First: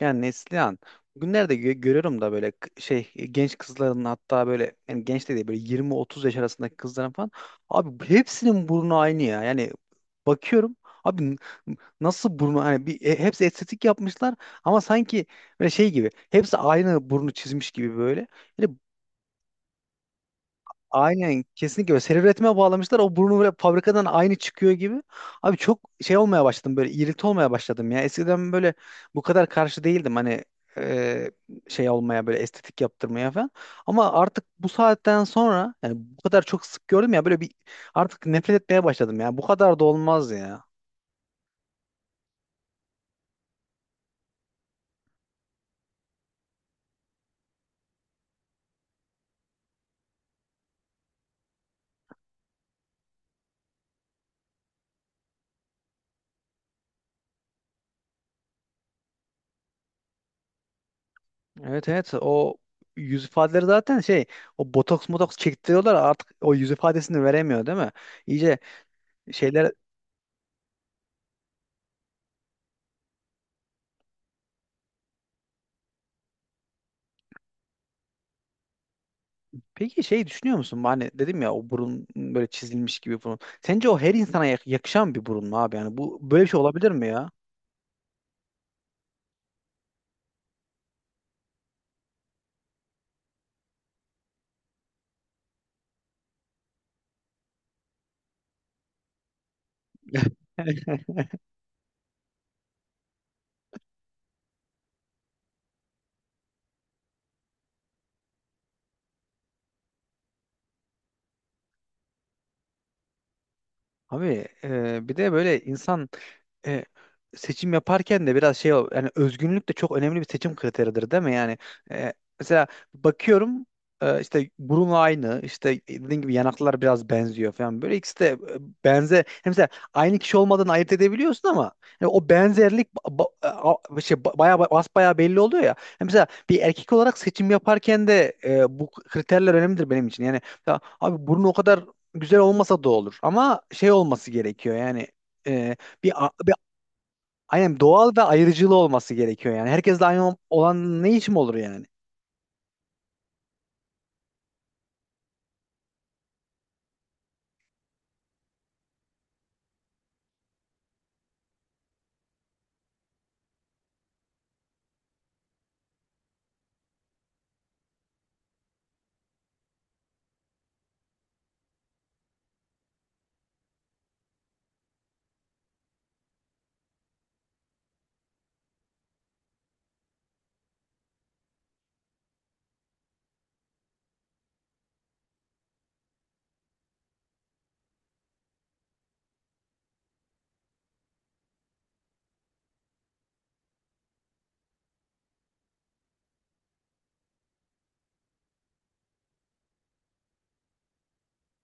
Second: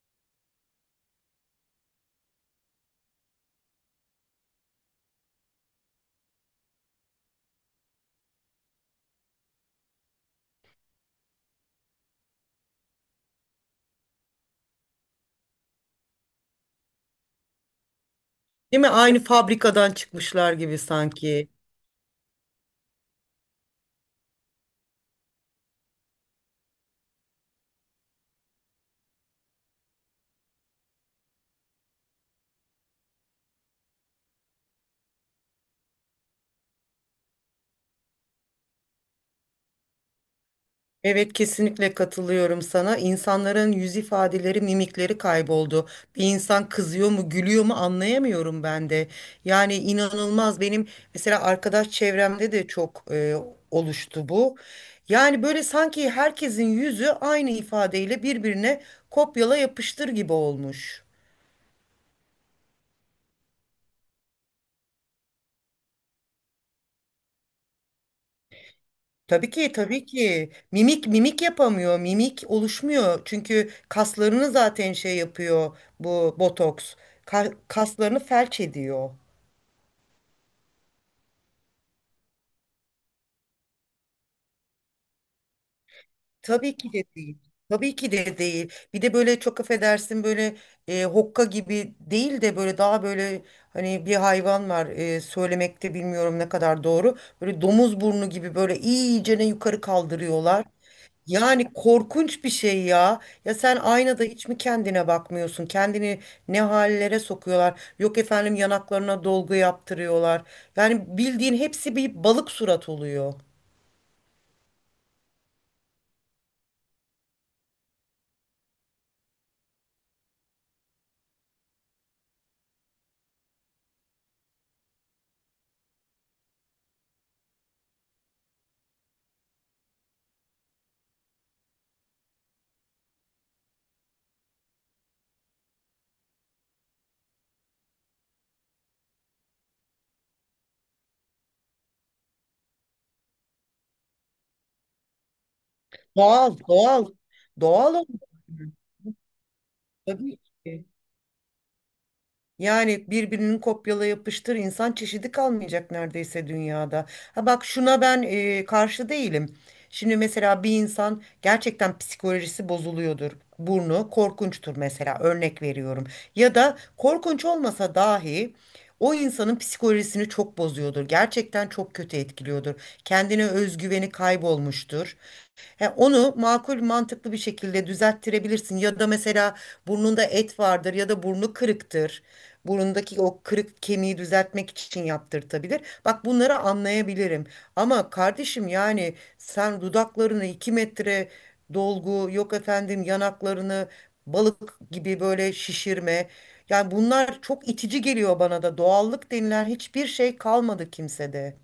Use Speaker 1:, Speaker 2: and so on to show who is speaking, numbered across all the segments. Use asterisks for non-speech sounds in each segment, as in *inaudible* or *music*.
Speaker 1: Yani Neslihan bugünlerde görüyorum da böyle genç kızların, hatta böyle, yani genç de değil, böyle 20-30 yaş arasındaki kızların falan, abi hepsinin burnu aynı ya. Yani bakıyorum abi, nasıl burnu, hani hepsi estetik yapmışlar ama sanki böyle şey gibi hepsi aynı burnu çizmiş gibi böyle.
Speaker 2: Değil mi? Aynı fabrikadan çıkmışlar gibi
Speaker 1: Aynen,
Speaker 2: sanki.
Speaker 1: kesinlikle öyle. Seri üretime bağlamışlar. O burnu böyle fabrikadan aynı çıkıyor gibi. Abi çok şey olmaya başladım, böyle irrite olmaya başladım ya. Eskiden böyle bu kadar karşı değildim hani, e, şey olmaya, böyle estetik yaptırmaya falan. Ama artık bu saatten sonra, yani bu kadar çok sık gördüm ya böyle, bir artık nefret etmeye başladım ya. Bu kadar da olmaz ya.
Speaker 2: Evet, kesinlikle katılıyorum sana. İnsanların yüz ifadeleri, mimikleri kayboldu. Bir insan kızıyor mu, gülüyor mu anlayamıyorum ben de. Yani inanılmaz benim mesela arkadaş çevremde de çok oluştu bu. Yani böyle sanki herkesin yüzü aynı ifadeyle birbirine kopyala yapıştır gibi olmuş.
Speaker 1: Evet, evet, o yüz ifadeleri zaten şey, o botoks motoks çektiriyorlar, artık o yüz ifadesini veremiyor değil mi? İyice
Speaker 2: Tabii
Speaker 1: şeyler.
Speaker 2: ki, tabii ki. Mimik yapamıyor. Mimik oluşmuyor. Çünkü kaslarını zaten şey yapıyor bu botoks. Kaslarını felç ediyor.
Speaker 1: Peki şey düşünüyor musun? Hani dedim ya, o burun böyle çizilmiş gibi burun. Sence o her insana yakışan bir burun mu abi? Yani bu böyle bir şey
Speaker 2: Tabii
Speaker 1: olabilir
Speaker 2: ki de
Speaker 1: mi ya?
Speaker 2: değil. Tabii ki de değil. Bir de böyle çok affedersin böyle hokka gibi değil de böyle daha böyle hani bir hayvan var, söylemekte bilmiyorum ne kadar doğru. Böyle domuz burnu gibi böyle iyicene yukarı kaldırıyorlar.
Speaker 1: *laughs*
Speaker 2: Yani korkunç bir şey ya. Ya sen aynada hiç mi kendine bakmıyorsun? Kendini ne hallere sokuyorlar? Yok efendim, yanaklarına dolgu yaptırıyorlar. Yani bildiğin hepsi bir balık surat oluyor.
Speaker 1: Abi bir de böyle insan E, seçim yaparken de biraz yani özgünlük de çok önemli bir seçim kriteridir değil mi? Yani, e, mesela bakıyorum, işte burun aynı, işte dediğim gibi yanaklar biraz benziyor falan, böyle ikisi de benze, yani mesela aynı kişi olmadan ayırt edebiliyorsun ama yani o benzerlik bayağı, basbayağı belli oluyor ya. Yani mesela bir erkek olarak seçim yaparken de, bu kriterler önemlidir benim için. Yani ya, abi burun o kadar güzel olmasa da olur, ama şey olması gerekiyor yani, e, bir,
Speaker 2: Doğal, doğal.
Speaker 1: aynen,
Speaker 2: Doğal
Speaker 1: doğal ve
Speaker 2: oluyor.
Speaker 1: ayrıcılığı
Speaker 2: *laughs*
Speaker 1: olması gerekiyor yani. Herkesle aynı
Speaker 2: Tabii ki.
Speaker 1: olan ne için olur yani?
Speaker 2: Yani birbirinin kopyala yapıştır insan çeşidi kalmayacak neredeyse dünyada. Ha bak, şuna ben karşı değilim. Şimdi mesela bir insan gerçekten psikolojisi bozuluyordur. Burnu korkunçtur mesela, örnek veriyorum. Ya da korkunç olmasa dahi o insanın psikolojisini çok bozuyordur. Gerçekten çok kötü etkiliyordur. Kendine özgüveni kaybolmuştur. He, onu makul mantıklı bir şekilde düzelttirebilirsin ya da mesela burnunda et vardır ya da burnu kırıktır. Burundaki o kırık kemiği düzeltmek için yaptırtabilir. Bak, bunları anlayabilirim. Ama kardeşim yani sen dudaklarını 2 metre dolgu, yok efendim yanaklarını balık gibi böyle şişirme. Yani bunlar çok itici geliyor bana da. Doğallık denilen hiçbir şey kalmadı kimsede.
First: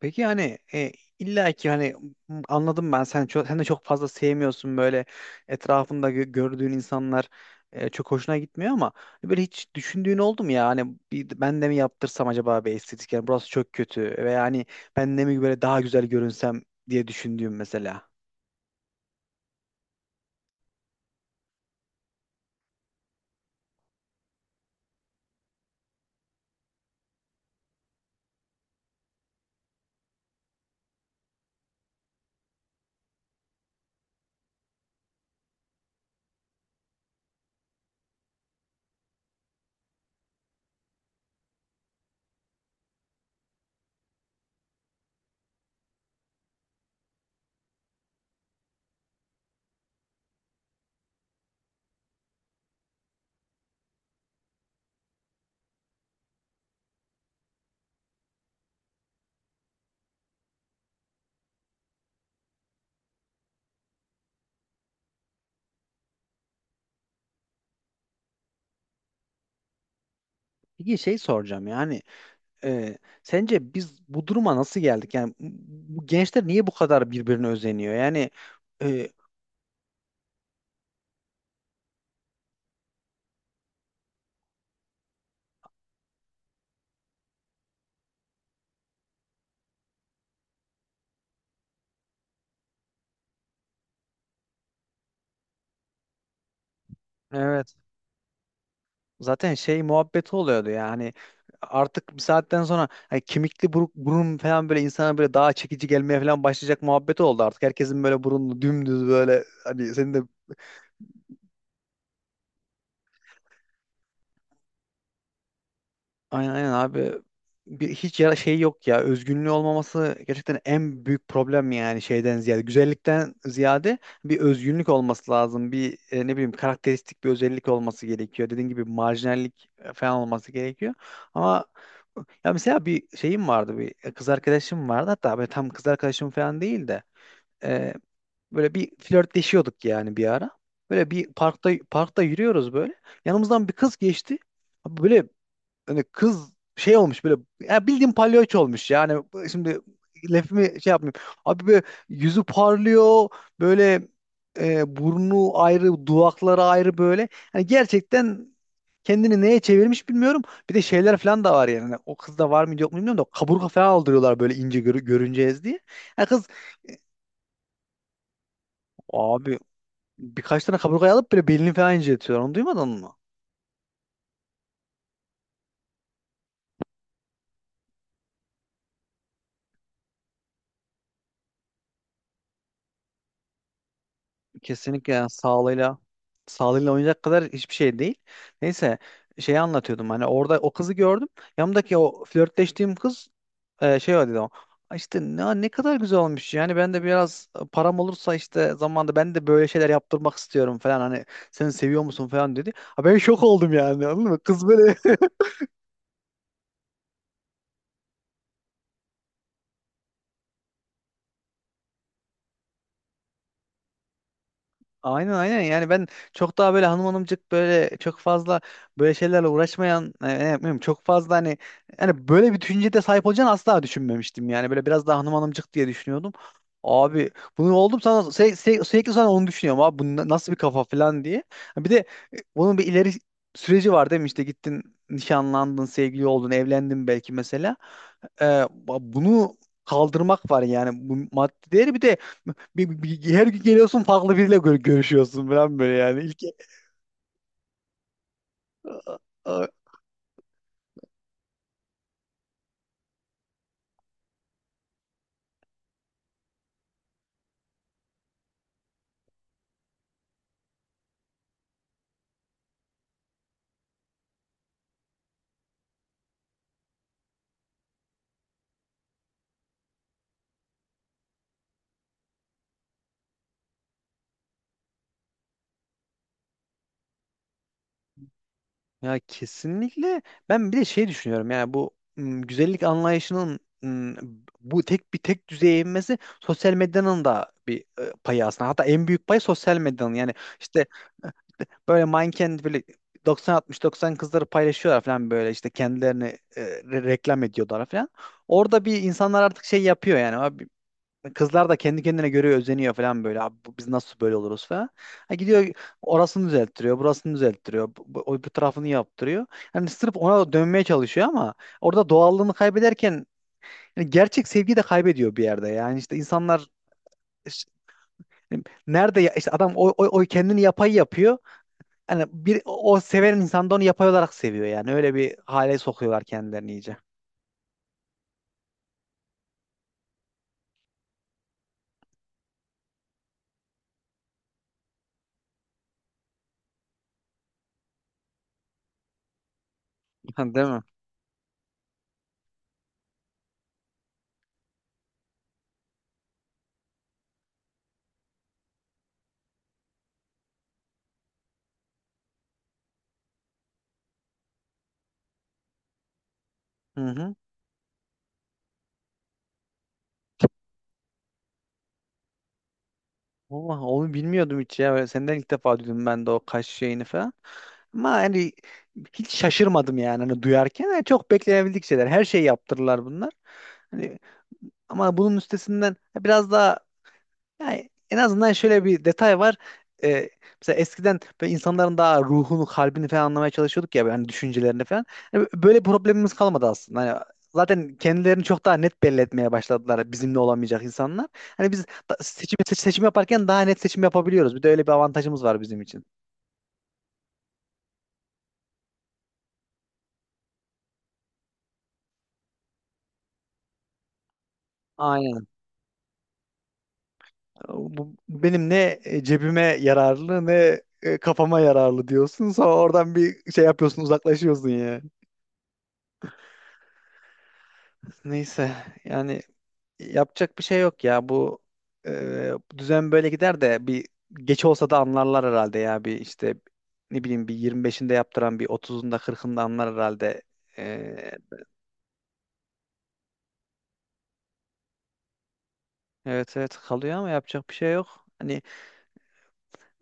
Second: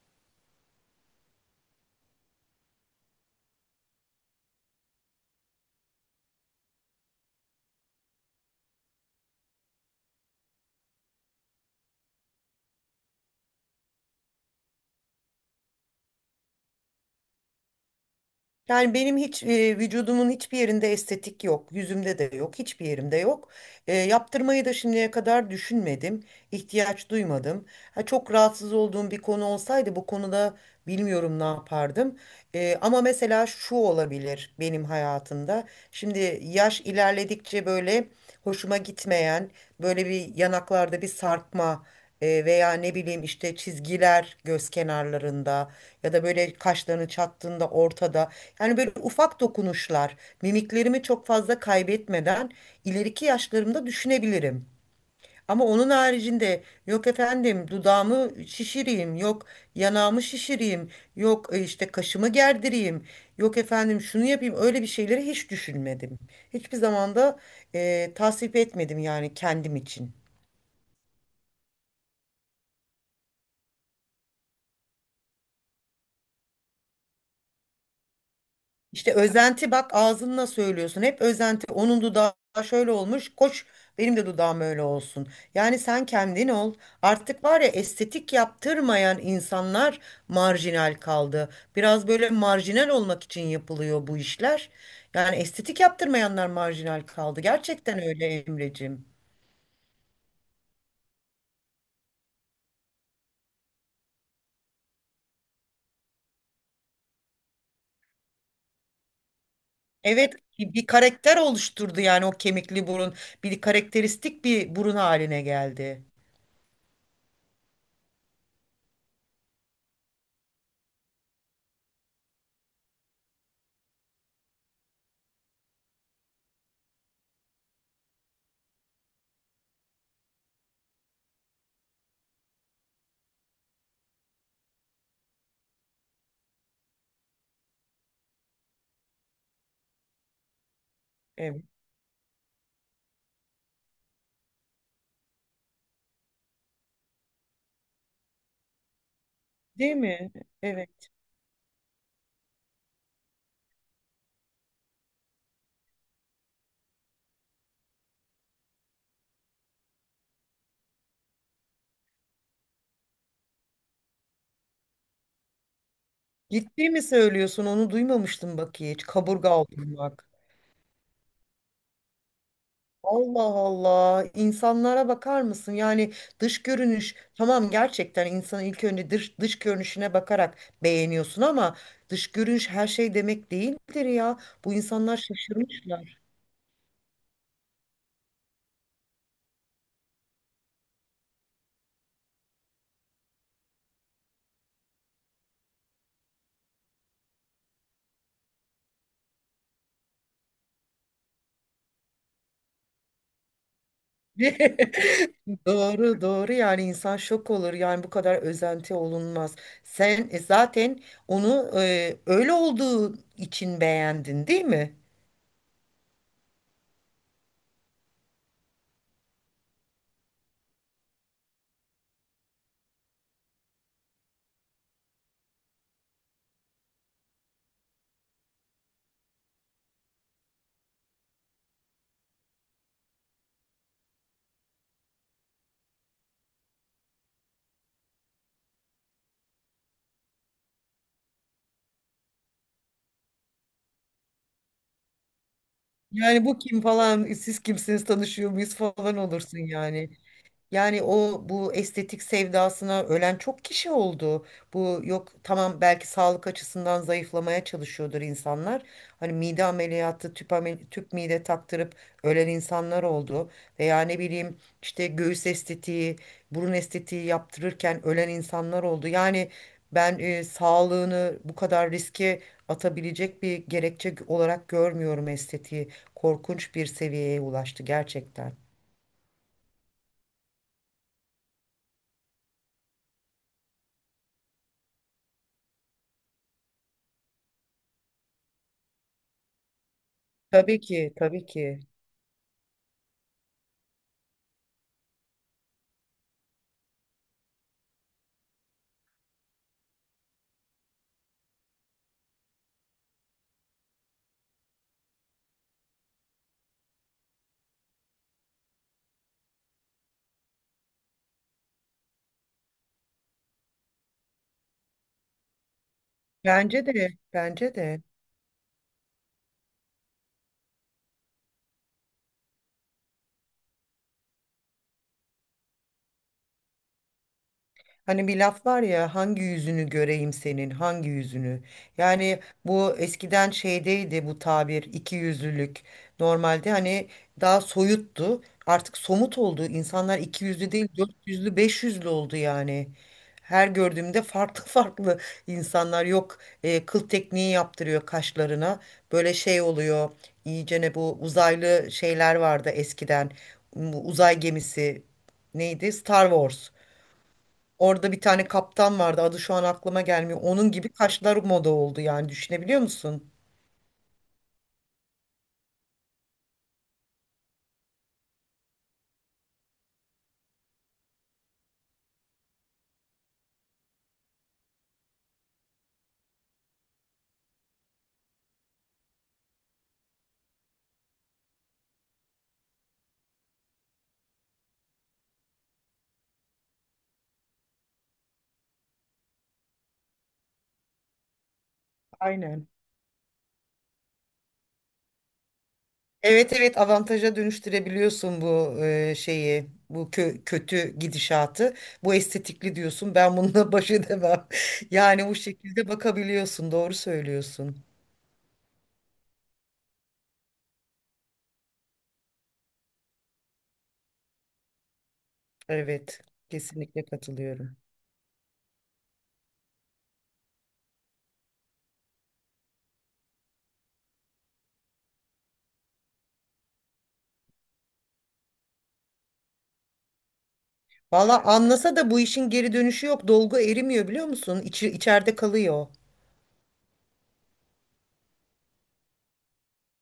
Speaker 1: Peki hani, illa ki hani, anladım ben, sen de çok fazla sevmiyorsun böyle, etrafında gördüğün insanlar, çok hoşuna gitmiyor, ama böyle hiç düşündüğün oldu mu ya, hani bir, ben de mi yaptırsam acaba bir estetik, yani burası çok kötü ve yani ben de mi böyle daha güzel görünsem diye düşündüğüm mesela.
Speaker 2: Yani benim hiç vücudumun hiçbir yerinde estetik yok. Yüzümde de yok. Hiçbir yerimde yok. Yaptırmayı da şimdiye kadar düşünmedim. İhtiyaç duymadım. Ha, çok rahatsız olduğum bir konu olsaydı bu konuda bilmiyorum ne yapardım. Ama mesela şu olabilir benim hayatımda. Şimdi yaş ilerledikçe böyle hoşuma gitmeyen böyle bir yanaklarda bir sarkma, veya ne bileyim işte çizgiler göz kenarlarında ya da böyle kaşlarını çattığında ortada. Yani böyle ufak dokunuşlar mimiklerimi çok fazla kaybetmeden ileriki yaşlarımda düşünebilirim. Ama onun haricinde yok efendim dudağımı şişireyim, yok yanağımı şişireyim, yok işte kaşımı gerdireyim, yok efendim şunu yapayım, öyle bir şeyleri hiç düşünmedim. Hiçbir zaman da tasvip etmedim yani kendim için.
Speaker 1: Peki şey soracağım yani, sence biz bu duruma nasıl geldik yani, bu bu gençler niye bu kadar birbirine özeniyor yani, e,
Speaker 2: İşte özenti, bak ağzınla söylüyorsun. Hep özenti. Onun dudağı şöyle olmuş. Koş, benim de dudağım öyle olsun. Yani sen kendin ol. Artık var ya, estetik yaptırmayan insanlar marjinal kaldı. Biraz böyle marjinal olmak için yapılıyor bu işler. Yani estetik yaptırmayanlar marjinal kaldı.
Speaker 1: evet.
Speaker 2: Gerçekten öyle Emreciğim.
Speaker 1: Zaten şey muhabbeti oluyordu yani, artık bir saatten sonra, hani kemikli buruk, burun falan böyle, insana böyle daha çekici gelmeye falan başlayacak muhabbeti oldu artık. Herkesin böyle burunlu dümdüz böyle, hani senin de
Speaker 2: Evet, bir karakter oluşturdu yani o kemikli burun. Bir karakteristik bir burun haline geldi.
Speaker 1: aynen aynen abi. Bir, hiç yara şey yok ya. Özgünlüğü olmaması gerçekten en büyük problem, yani şeyden ziyade. Güzellikten ziyade bir özgünlük olması lazım. Bir, ne bileyim, karakteristik bir özellik olması gerekiyor. Dediğin gibi marjinallik falan olması gerekiyor. Ama, ya mesela bir şeyim vardı. Bir kız arkadaşım vardı. Hatta böyle tam kız arkadaşım falan değil de, e, böyle bir flörtleşiyorduk yani bir ara. Böyle bir
Speaker 2: Evet.
Speaker 1: parkta yürüyoruz böyle. Yanımızdan bir kız geçti. Böyle hani kız şey olmuş böyle, ya bildiğin palyaço olmuş yani, şimdi
Speaker 2: Değil mi?
Speaker 1: lafımı şey
Speaker 2: Evet.
Speaker 1: yapmayayım. Abi böyle yüzü parlıyor böyle, burnu ayrı, dudakları ayrı böyle. Hani gerçekten kendini neye çevirmiş bilmiyorum. Bir de şeyler falan da var yani. Hani o kızda var mı yok mu bilmiyorum da kaburga falan aldırıyorlar böyle, ince görüneceğiz diye. Yani kız,
Speaker 2: Ciddi
Speaker 1: e,
Speaker 2: mi söylüyorsun? Onu duymamıştım bak hiç. Kaburga
Speaker 1: abi
Speaker 2: aldırmak.
Speaker 1: birkaç tane kaburgayı alıp böyle belini falan inceltiyorlar. Onu duymadın mı?
Speaker 2: Allah Allah. İnsanlara bakar mısın? Yani dış görünüş tamam, gerçekten insanın ilk önce dış, dış görünüşüne bakarak beğeniyorsun ama dış görünüş her şey demek değildir ya. Bu
Speaker 1: Kesinlikle
Speaker 2: insanlar
Speaker 1: yani, sağlığıyla
Speaker 2: şaşırmışlar.
Speaker 1: sağlığıyla oynayacak kadar hiçbir şey değil. Neyse, şeyi anlatıyordum, hani orada o kızı gördüm. Yanımdaki o flörtleştiğim kız, şey o dedi o. "Ay İşte ne kadar güzel olmuş yani, ben de biraz, param olursa işte zamanda ben de böyle şeyler yaptırmak istiyorum" falan. Hani seni seviyor musun falan dedi. Ha, ben şok oldum yani, anladın mı? Kız böyle *laughs*
Speaker 2: *laughs* Doğru doğru, yani insan şok olur yani, bu kadar özenti olunmaz. Sen zaten onu öyle olduğu için beğendin, değil mi?
Speaker 1: Aynen, aynen, yani ben çok daha böyle hanım hanımcık, böyle çok fazla böyle şeylerle uğraşmayan, ne yapmıyorum çok fazla, hani yani böyle bir düşüncede sahip olacağını asla düşünmemiştim yani, böyle biraz daha hanım hanımcık diye düşünüyordum. Abi bunu oldum sana, sürekli sonra onu düşünüyorum abi bu nasıl bir kafa falan diye. Ha, bir de bunun bir ileri süreci var değil mi, işte gittin, nişanlandın, sevgili oldun, evlendin belki mesela, e, bunu kaldırmak var yani, bu maddi değeri, bir de bir, her gün geliyorsun, farklı biriyle görüşüyorsun falan böyle, yani ilk
Speaker 2: Yani bu kim falan, siz kimsiniz, tanışıyor muyuz falan olursun
Speaker 1: A-
Speaker 2: yani. Yani o bu estetik sevdasına ölen çok kişi oldu. Bu yok tamam, belki sağlık açısından zayıflamaya çalışıyordur insanlar. Hani mide ameliyatı, tüp, tüp mide taktırıp ölen insanlar oldu. Veya ne bileyim işte göğüs estetiği, burun estetiği yaptırırken ölen insanlar oldu. Yani ben sağlığını bu kadar riske atabilecek bir gerekçe olarak görmüyorum estetiği. Korkunç bir seviyeye ulaştı gerçekten.
Speaker 1: ya kesinlikle. Ben bir de şey düşünüyorum yani, bu güzellik anlayışının, bu tek bir tek düzeye inmesi, sosyal medyanın da bir payı aslında, hatta en büyük pay sosyal medyanın yani,
Speaker 2: Tabii
Speaker 1: işte
Speaker 2: ki, tabii ki.
Speaker 1: böyle manken böyle 90-60-90 kızları paylaşıyorlar falan, böyle işte kendilerini, reklam ediyorlar falan. Orada bir insanlar artık şey yapıyor yani, abi kızlar da kendi kendine göre özeniyor falan böyle, abi biz nasıl böyle oluruz falan. Ha, gidiyor orasını düzelttiriyor, burasını düzelttiriyor, bu tarafını yaptırıyor. Hani sırf ona dönmeye çalışıyor ama, orada doğallığını kaybederken yani gerçek sevgiyi de kaybediyor bir yerde yani, işte insanlar
Speaker 2: Bence de, bence
Speaker 1: işte,
Speaker 2: de.
Speaker 1: hani nerede ya, işte adam o kendini yapay yapıyor. Hani bir o seven insan da onu yapay olarak seviyor yani. Öyle bir hale sokuyorlar kendilerini iyice.
Speaker 2: Hani bir laf var ya, hangi yüzünü göreyim senin, hangi yüzünü? Yani bu eskiden şeydeydi, bu tabir iki yüzlülük. Normalde hani daha soyuttu. Artık somut oldu. İnsanlar
Speaker 1: *laughs*
Speaker 2: iki
Speaker 1: Değil
Speaker 2: yüzlü
Speaker 1: mi?
Speaker 2: değil, dört yüzlü beş yüzlü oldu yani. Her gördüğümde farklı *laughs* farklı insanlar, yok kıl tekniği yaptırıyor kaşlarına. Böyle şey oluyor. İyice ne bu uzaylı şeyler vardı eskiden. Bu uzay gemisi neydi? Star Wars.
Speaker 1: Hı hı.
Speaker 2: Orada bir tane kaptan vardı. Adı şu an aklıma gelmiyor. Onun gibi kaşlar moda oldu yani, düşünebiliyor musun?
Speaker 1: Vallahi onu bilmiyordum hiç ya. Böyle senden ilk defa duydum ben de o kaş şeyini falan. Ama hani hiç şaşırmadım yani hani duyarken. Yani çok beklenebildik şeyler. Her şeyi yaptırırlar bunlar. Hani ama bunun üstesinden biraz daha, yani en azından şöyle bir detay var. Ee, Mesela eskiden böyle insanların daha ruhunu, kalbini falan anlamaya çalışıyorduk ya yani, düşüncelerini falan. Hani böyle bir problemimiz kalmadı aslında. Hani zaten kendilerini çok daha net belli etmeye başladılar, bizimle olamayacak insanlar. Hani biz
Speaker 2: Aynen.
Speaker 1: seçim yaparken daha net seçim yapabiliyoruz. Bir de öyle bir avantajımız var bizim için.
Speaker 2: Evet evet, avantaja dönüştürebiliyorsun bu şeyi, bu kötü gidişatı, bu estetikli diyorsun, ben bununla baş edemem *laughs* yani bu
Speaker 1: Aynen.
Speaker 2: şekilde bakabiliyorsun, doğru söylüyorsun.
Speaker 1: Bu benim ne cebime yararlı, ne kafama yararlı diyorsun. Sonra oradan bir şey yapıyorsun, uzaklaşıyorsun ya.
Speaker 2: Evet, kesinlikle katılıyorum.
Speaker 1: Neyse yani, yapacak bir şey yok ya. Bu bu düzen böyle gider de bir geç olsa da anlarlar herhalde ya. Bir işte ne bileyim, bir 25'inde yaptıran bir 30'unda 40'ında anlar herhalde. E,
Speaker 2: Valla anlasa da bu işin geri dönüşü yok, dolgu erimiyor biliyor musun? İçi, içeride kalıyor.
Speaker 1: evet, evet, kalıyor ama yapacak bir şey yok. Hani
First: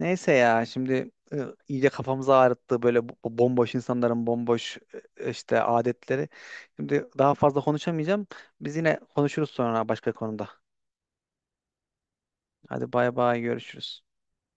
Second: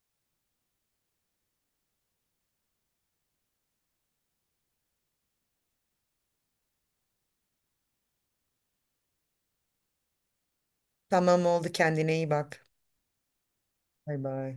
Speaker 1: neyse ya, şimdi iyice kafamızı ağrıttı böyle bu bomboş insanların bomboş, işte adetleri. Şimdi daha fazla konuşamayacağım. Biz yine konuşuruz sonra başka konuda.
Speaker 2: Tamam, oldu, kendine iyi bak.
Speaker 1: Hadi bay bay, görüşürüz.
Speaker 2: Bay bay.